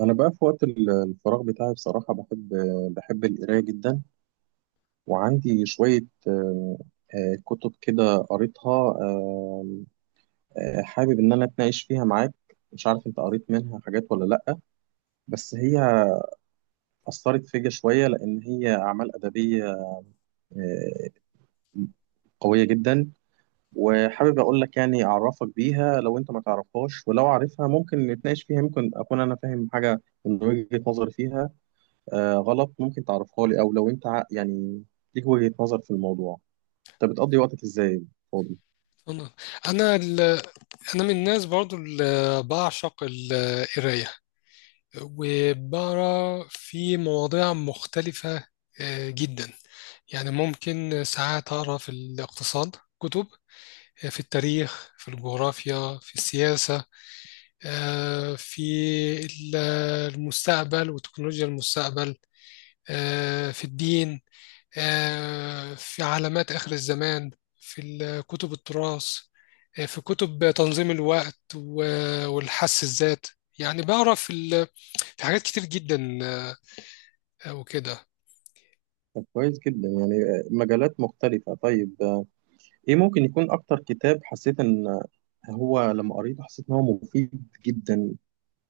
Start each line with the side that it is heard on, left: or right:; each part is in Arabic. right: أنا بقى في وقت الفراغ بتاعي، بصراحة بحب القراية جدا، وعندي شوية آه، كتب كده قريتها، حابب إن أنا أتناقش فيها معاك. مش عارف أنت قريت منها حاجات ولا لأ، بس هي أثرت فيا شوية، لأن هي أعمال أدبية آه، قوية جدا. وحابب أقول لك، يعني أعرفك بيها لو أنت ما تعرفهاش، ولو عارفها ممكن نتناقش فيها، ممكن أكون أنا فاهم حاجة من وجهة نظري فيها غلط، ممكن تعرفها لي. او لو انت يعني ليك وجهة نظر في الموضوع. انت بتقضي وقتك ازاي، فاضي؟
left: انا انا ال... انا من الناس برضو اللي بعشق القرايه، وبقرا في مواضيع مختلفه جدا. يعني ممكن ساعات اقرا في الاقتصاد، كتب، في التاريخ، في الجغرافيا، في السياسه، في ال- المستقبل وتكنولوجيا المستقبل، في الدين، في علامات آخر الزمان، في كتب التراث، في كتب تنظيم الوقت و- والحس الذات. يعني بعرف ال- في حاجات كتير جدا وكده.
right: طب كويس جدا، يعني مجالات مختلفة. طيب، ايه ممكن يكون اكتر كتاب حسيت ان هو لما قريته حسيت ان هو مفيد جدا،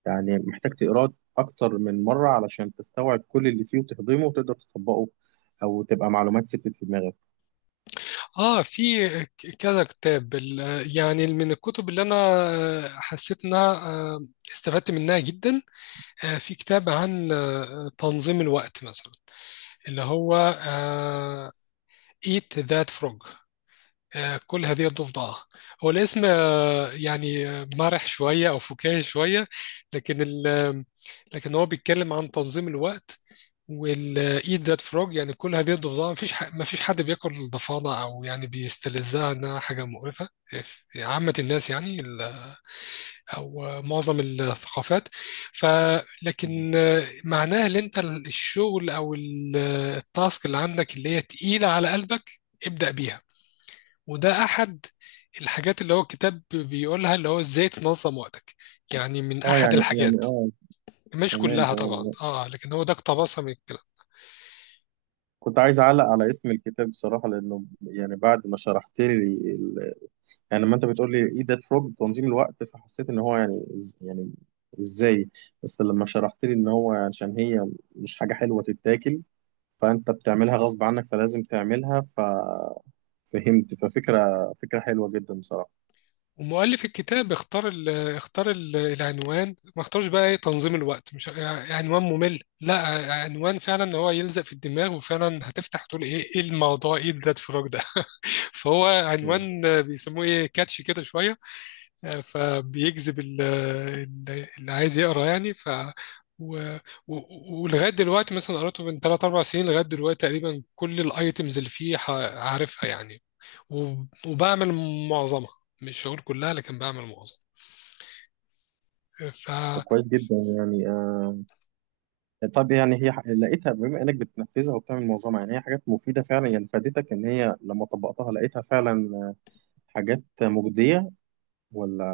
right: يعني محتاج تقراه اكتر من مرة علشان تستوعب كل اللي فيه وتهضمه وتقدر تطبقه، او تبقى معلومات ثبتت في دماغك؟
left: اه، في كذا كتاب، يعني من الكتب اللي انا حسيت انها استفدت منها جدا. في كتاب عن تنظيم الوقت مثلا، اللي هو آه، Eat That Frog. كل هذه الضفدعة هو الاسم. يعني مرح شوية أو فكاهي شوية، لكن ال لكن هو بيتكلم عن تنظيم الوقت. والإيد ذات فروج يعني كل هذه الضفدعة، مفيش مفيش حد بياكل الضفادع أو يعني بيستلذها، إنها حاجة مقرفة في عامة الناس، أو معظم الثقافات. ف
right: مم.
left: لكن معناها إن أنت الشغل أو التاسك اللي عندك اللي هي تقيلة على قلبك، ابدأ بيها. وده احد الحاجات اللي هو الكتاب بيقولها، اللي هو ازاي تنظم وقتك، يعني من
right: اه،
left: احد
right: يعني،
left: الحاجات.
right: اه.
left: مش
right: تمام،
left: كلها
right: تمام.
left: طبعا، اه، لكن هو ده اقتبسها من الكلام.
right: كنت عايز اعلق على اسم الكتاب بصراحة، لانه يعني بعد ما شرحت لي، يعني لما انت بتقول لي ايه ده فروج تنظيم الوقت، فحسيت ان هو يعني يعني ازاي. بس لما شرحت لي ان هو عشان هي مش حاجه حلوه تتاكل، فانت بتعملها غصب عنك، فلازم تعملها، ففهمت. ففكره حلوه جدا بصراحه.
left: ومؤلف الكتاب اختار ال العنوان، ما اختارش بقى ايه، تنظيم الوقت، مش عنوان ممل، لا، عنوان فعلا هو يلزق في الدماغ، وفعلا هتفتح تقول ايه، ايه الموضوع، ايه ده الفراغ ده؟ فهو
right: مم.
left: عنوان بيسموه ايه، كاتشي كده شويه، فبيجذب اللي عايز يقرا يعني. ف و... و... ولغايه دلوقتي مثلا، قراته من 3 4 سنين، لغايه دلوقتي تقريبا كل الايتمز اللي فيه عارفها يعني. و... وبعمل معظمها، مش هقول كلها، لكن بعمل معظمها. ف
right: وكويس جدا، يعني طب يعني هي لقيتها، بما انك بتنفذها وبتعمل معظمها، يعني هي حاجات مفيده فعلا، يعني فادتك ان هي لما طبقتها لقيتها فعلا حاجات مجديه، ولا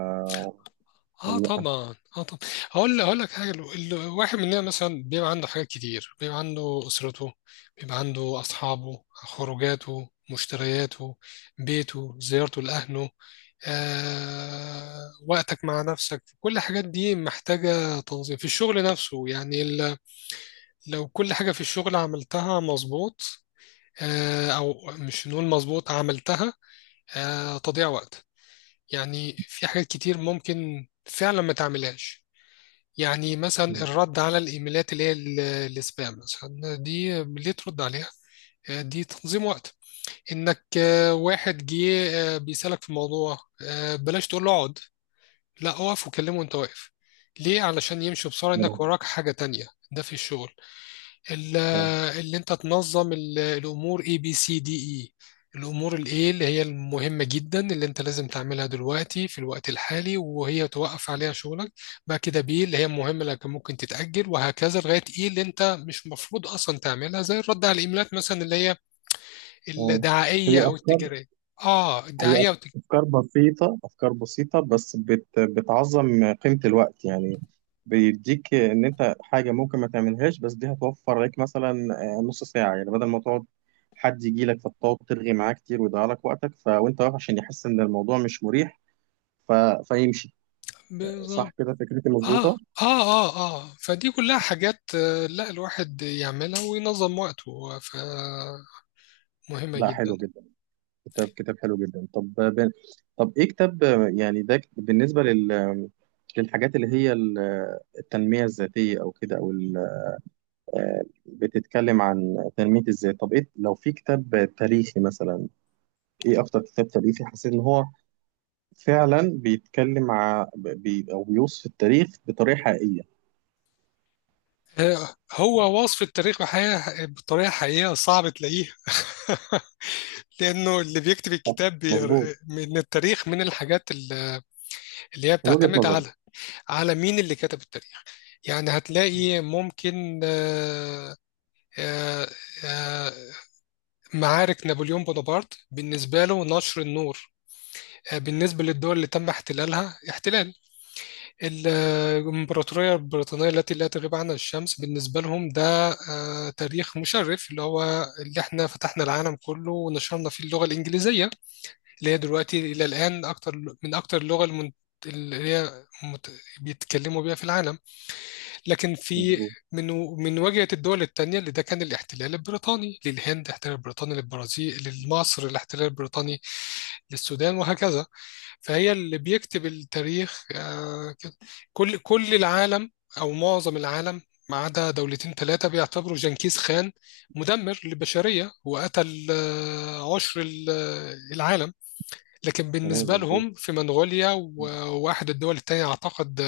left: اه
right: ولا
left: طبعا، اه طبعا. هقول لك حاجه، الواحد مننا مثلا بيبقى عنده حاجات كتير، بيبقى عنده اسرته، بيبقى عنده اصحابه، خروجاته، مشترياته، بيته، زيارته لاهله، وقتك مع نفسك. كل الحاجات دي محتاجة تنظيم. في الشغل نفسه يعني لو كل حاجة في الشغل عملتها مظبوط، أو مش نقول مظبوط، عملتها تضييع وقت. يعني في حاجات كتير ممكن فعلا ما تعملهاش، يعني مثلا
right: مم.
left: الرد على الإيميلات اللي هي السبام مثلا، دي ليه ترد عليها؟ دي تنظيم وقت، إنك واحد جه بيسألك في موضوع، بلاش تقول له اقعد، لا، اقف وكلمه وانت واقف، ليه؟ علشان يمشي بسرعة،
right: لا.
left: انك
right: مم.
left: وراك حاجة تانية. ده في الشغل، ال-
right: آه.
left: اللي انت تنظم الامور، A B C D، اي الامور الايه اللي هي المهمة جدا اللي انت لازم تعملها دلوقتي في الوقت الحالي وهي توقف عليها شغلك، بعد كده بي اللي هي المهمة اللي كان ممكن تتأجل، وهكذا لغاية ايه اللي انت مش مفروض اصلا تعملها، زي الرد على الايميلات مثلا اللي هي
right: آه. في
left: الدعائية او
right: افكار،
left: التجارية. اه،
right: هي
left: الدعائية
right: أفكار بسيطة، أفكار بسيطة، بس بتعظم قيمة الوقت. يعني بيديك إن أنت حاجة ممكن ما تعملهاش، بس دي هتوفر لك مثلا نص ساعة، يعني بدل ما تقعد حد يجي لك فتقعد ترغي معاه كتير ويضيع لك وقتك، وأنت واقف عشان يحس إن الموضوع مش مريح، ف... فيمشي. صح
left: والتجارية.
right: كده، فكرتي مظبوطة؟
left: اه، اه، اه، اه، فدي كلها حاجات لا الواحد يعملها وينظم وقته، فمهمة
right: لا،
left: جدا.
right: حلو جدا. كتاب حلو جدا. طب طب إيه كتاب، يعني ده بالنسبة للحاجات اللي هي التنمية الذاتية أو كده، أو بتتكلم عن تنمية الذات؟ طب ايه لو في كتاب تاريخي مثلا، ايه اكتر كتاب تاريخي حسيت ان هو فعلا بيتكلم او بيوصف التاريخ بطريقة حقيقية؟
left: هو وصف التاريخ بحقيقة، بطريقة حقيقية، صعب تلاقيها. لأنه اللي بيكتب
right: صح،
left: الكتاب
right: مظبوط.
left: من التاريخ، من الحاجات اللي هي
right: من وجهة
left: بتعتمد
right: نظري،
left: على مين اللي كتب التاريخ. يعني هتلاقي ممكن آه، آه، معارك نابليون بونابرت بالنسبة له نشر النور، بالنسبة للدول اللي تم احتلالها، احتلال الإمبراطورية البريطانية التي لا تغيب عنها الشمس، بالنسبة لهم ده تاريخ مشرف، اللي هو اللي احنا فتحنا العالم كله ونشرنا فيه اللغة الإنجليزية اللي هي دلوقتي إلى الآن أكتر من أكتر اللغة اللي هي بيتكلموا بيها في العالم. لكن في
right: مظبوط.
left: من من واجهة الدول التانية، اللي ده كان الاحتلال البريطاني للهند، احتلال بريطاني للبرازيل، لمصر، الاحتلال البريطاني للسودان، وهكذا. فهي اللي بيكتب التاريخ كده. كل العالم، او معظم العالم، ما عدا دولتين ثلاثه، بيعتبروا جنكيز خان مدمر للبشريه وقتل عشر العالم، لكن
right: تمام،
left: بالنسبه
right: مظبوط.
left: لهم في منغوليا، وواحد الدول التانية اعتقد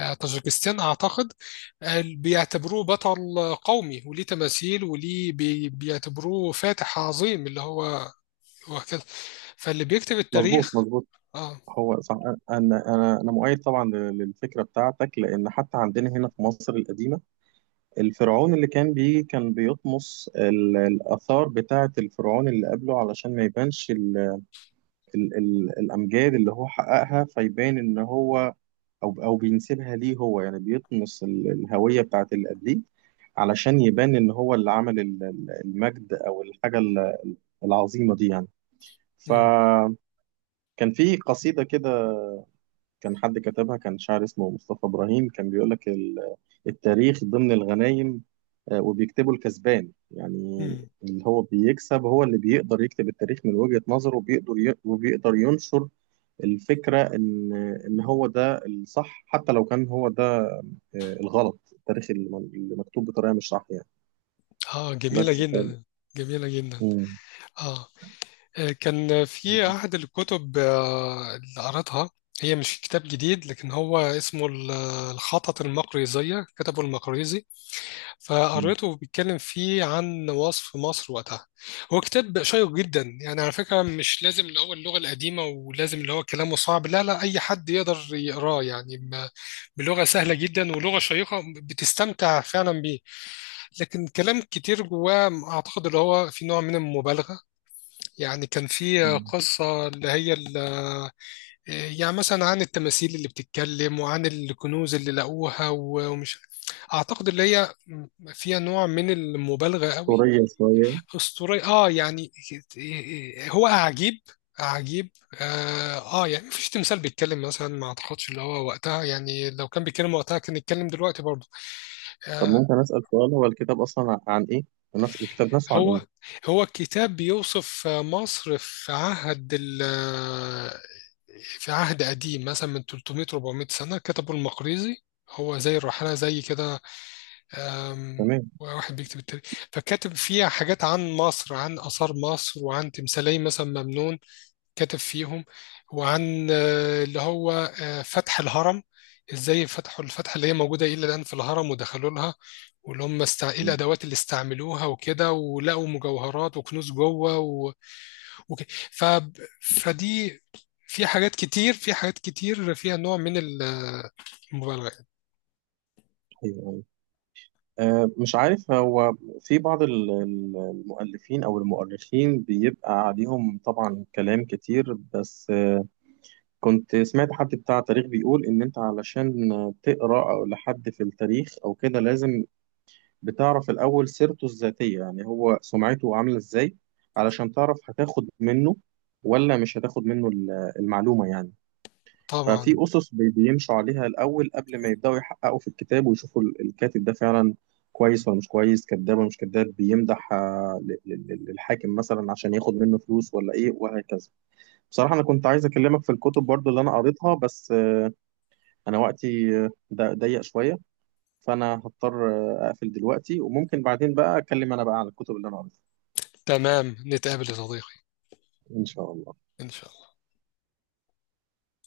left: طاجيكستان اعتقد، بيعتبروه بطل قومي، وليه تماثيل، وليه بيعتبروه فاتح عظيم، اللي هو هو كده، فاللي بيكتب
right: مظبوط،
left: التاريخ.
right: مظبوط.
left: اه.
right: هو صح. انا مؤيد طبعا للفكرة بتاعتك، لان حتى عندنا هنا في مصر القديمة الفرعون اللي كان بيه كان بيطمس الاثار بتاعة الفرعون اللي قبله علشان ما يبانش ال ال الامجاد اللي هو حققها، فيبان ان هو، او بينسبها ليه هو، يعني بيطمس الهويه بتاعت اللي قبليه علشان يبان ان هو اللي عمل المجد، او الحاجه العظيمه دي. يعني فكان في قصيده كده، كان حد كتبها، كان شاعر اسمه مصطفى ابراهيم، كان بيقول لك التاريخ ضمن الغنايم وبيكتبه الكسبان. يعني
left: مم.
right: اللي هو بيكسب، هو اللي بيقدر يكتب التاريخ من وجهة نظره، وبيقدر ينشر الفكرة إن هو ده الصح، حتى لو كان هو ده الغلط، التاريخ اللي اللي مكتوب بطريقة مش صح، يعني.
left: اه، جميلة
right: بس
left: جدا، جميلة جدا.
right: مم.
left: اه، كان في أحد الكتب اللي قرأتها، هي مش كتاب جديد، لكن هو اسمه الخطط المقريزية، كتبه المقريزي.
right: مم.
left: فقريته بيتكلم فيه عن وصف مصر وقتها. هو كتاب شيق جدا، يعني على فكرة مش لازم اللي هو اللغة القديمة، ولازم اللي هو كلامه صعب، لا لا، أي حد يقدر يقراه يعني، بلغة سهلة جدا ولغة شيقة، بتستمتع فعلا بيه. لكن كلام كتير جواه اعتقد اللي هو في نوع من المبالغه، يعني كان في
right: مم.
left: قصه اللي هي يعني مثلا عن التماثيل اللي بتتكلم، وعن الكنوز اللي لقوها، و- ومش اعتقد اللي هي فيها نوع من المبالغه قوي.
right: أسطورية شوية.
left: اسطوري، اه يعني، هو اعجيب عجيب اه. يعني مفيش تمثال بيتكلم مثلا، ما اعتقدش اللي هو وقتها، يعني لو كان بيتكلم وقتها كان يتكلم دلوقتي برضه.
right: طب
left: آه،
right: ممكن أسأل سؤال، هو الكتاب أصلا عن إيه؟ نفس الكتاب نفسه عن
left: هو
right: إيه؟
left: هو الكتاب بيوصف مصر في عهد قديم مثلا من 300 400 سنة، كتبه المقريزي، هو زي الرحالة زي كده. أم،
right: تمام.
left: واحد بيكتب التاريخ، فكاتب فيها حاجات عن مصر، عن آثار مصر، وعن تمثالية مثلا ممنون كتب فيهم، وعن اللي هو فتح الهرم، ازاي فتحوا الفتحة اللي هي موجودة إلى الآن في الهرم ودخلوا لها، واللي هم ايه
right: مم.
left: الأدوات اللي استعملوها وكده، ولقوا مجوهرات وكنوز جوه و... وك... ف... فدي، في حاجات كتير، في حاجات كتير فيها نوع من المبالغة.
right: أيوه. أه، مش عارف، هو في بعض المؤلفين أو المؤرخين بيبقى عليهم طبعا كلام كتير، بس كنت سمعت حد بتاع تاريخ بيقول إن أنت علشان تقرأ أو لحد في التاريخ أو كده، لازم بتعرف الأول سيرته الذاتية، يعني هو سمعته عاملة إزاي علشان تعرف هتاخد منه ولا مش هتاخد منه المعلومة، يعني. ففي
left: طبعا.
right: أسس بيمشوا عليها الأول قبل ما يبدأوا يحققوا في الكتاب ويشوفوا الكاتب ده فعلا كويس ولا مش كويس، كذاب ولا مش كذاب، بيمدح للحاكم مثلا عشان ياخد منه فلوس، ولا إيه، وهكذا. بصراحة أنا كنت عايز أكلمك في الكتب برضو اللي أنا قريتها، بس انا وقتي ضيق شويه، فانا هضطر اقفل دلوقتي، وممكن بعدين بقى اتكلم انا بقى عن الكتب اللي انا قريتها.
left: تمام، نتقابل يا صديقي،
right: ان شاء الله.
left: إن شاء الله.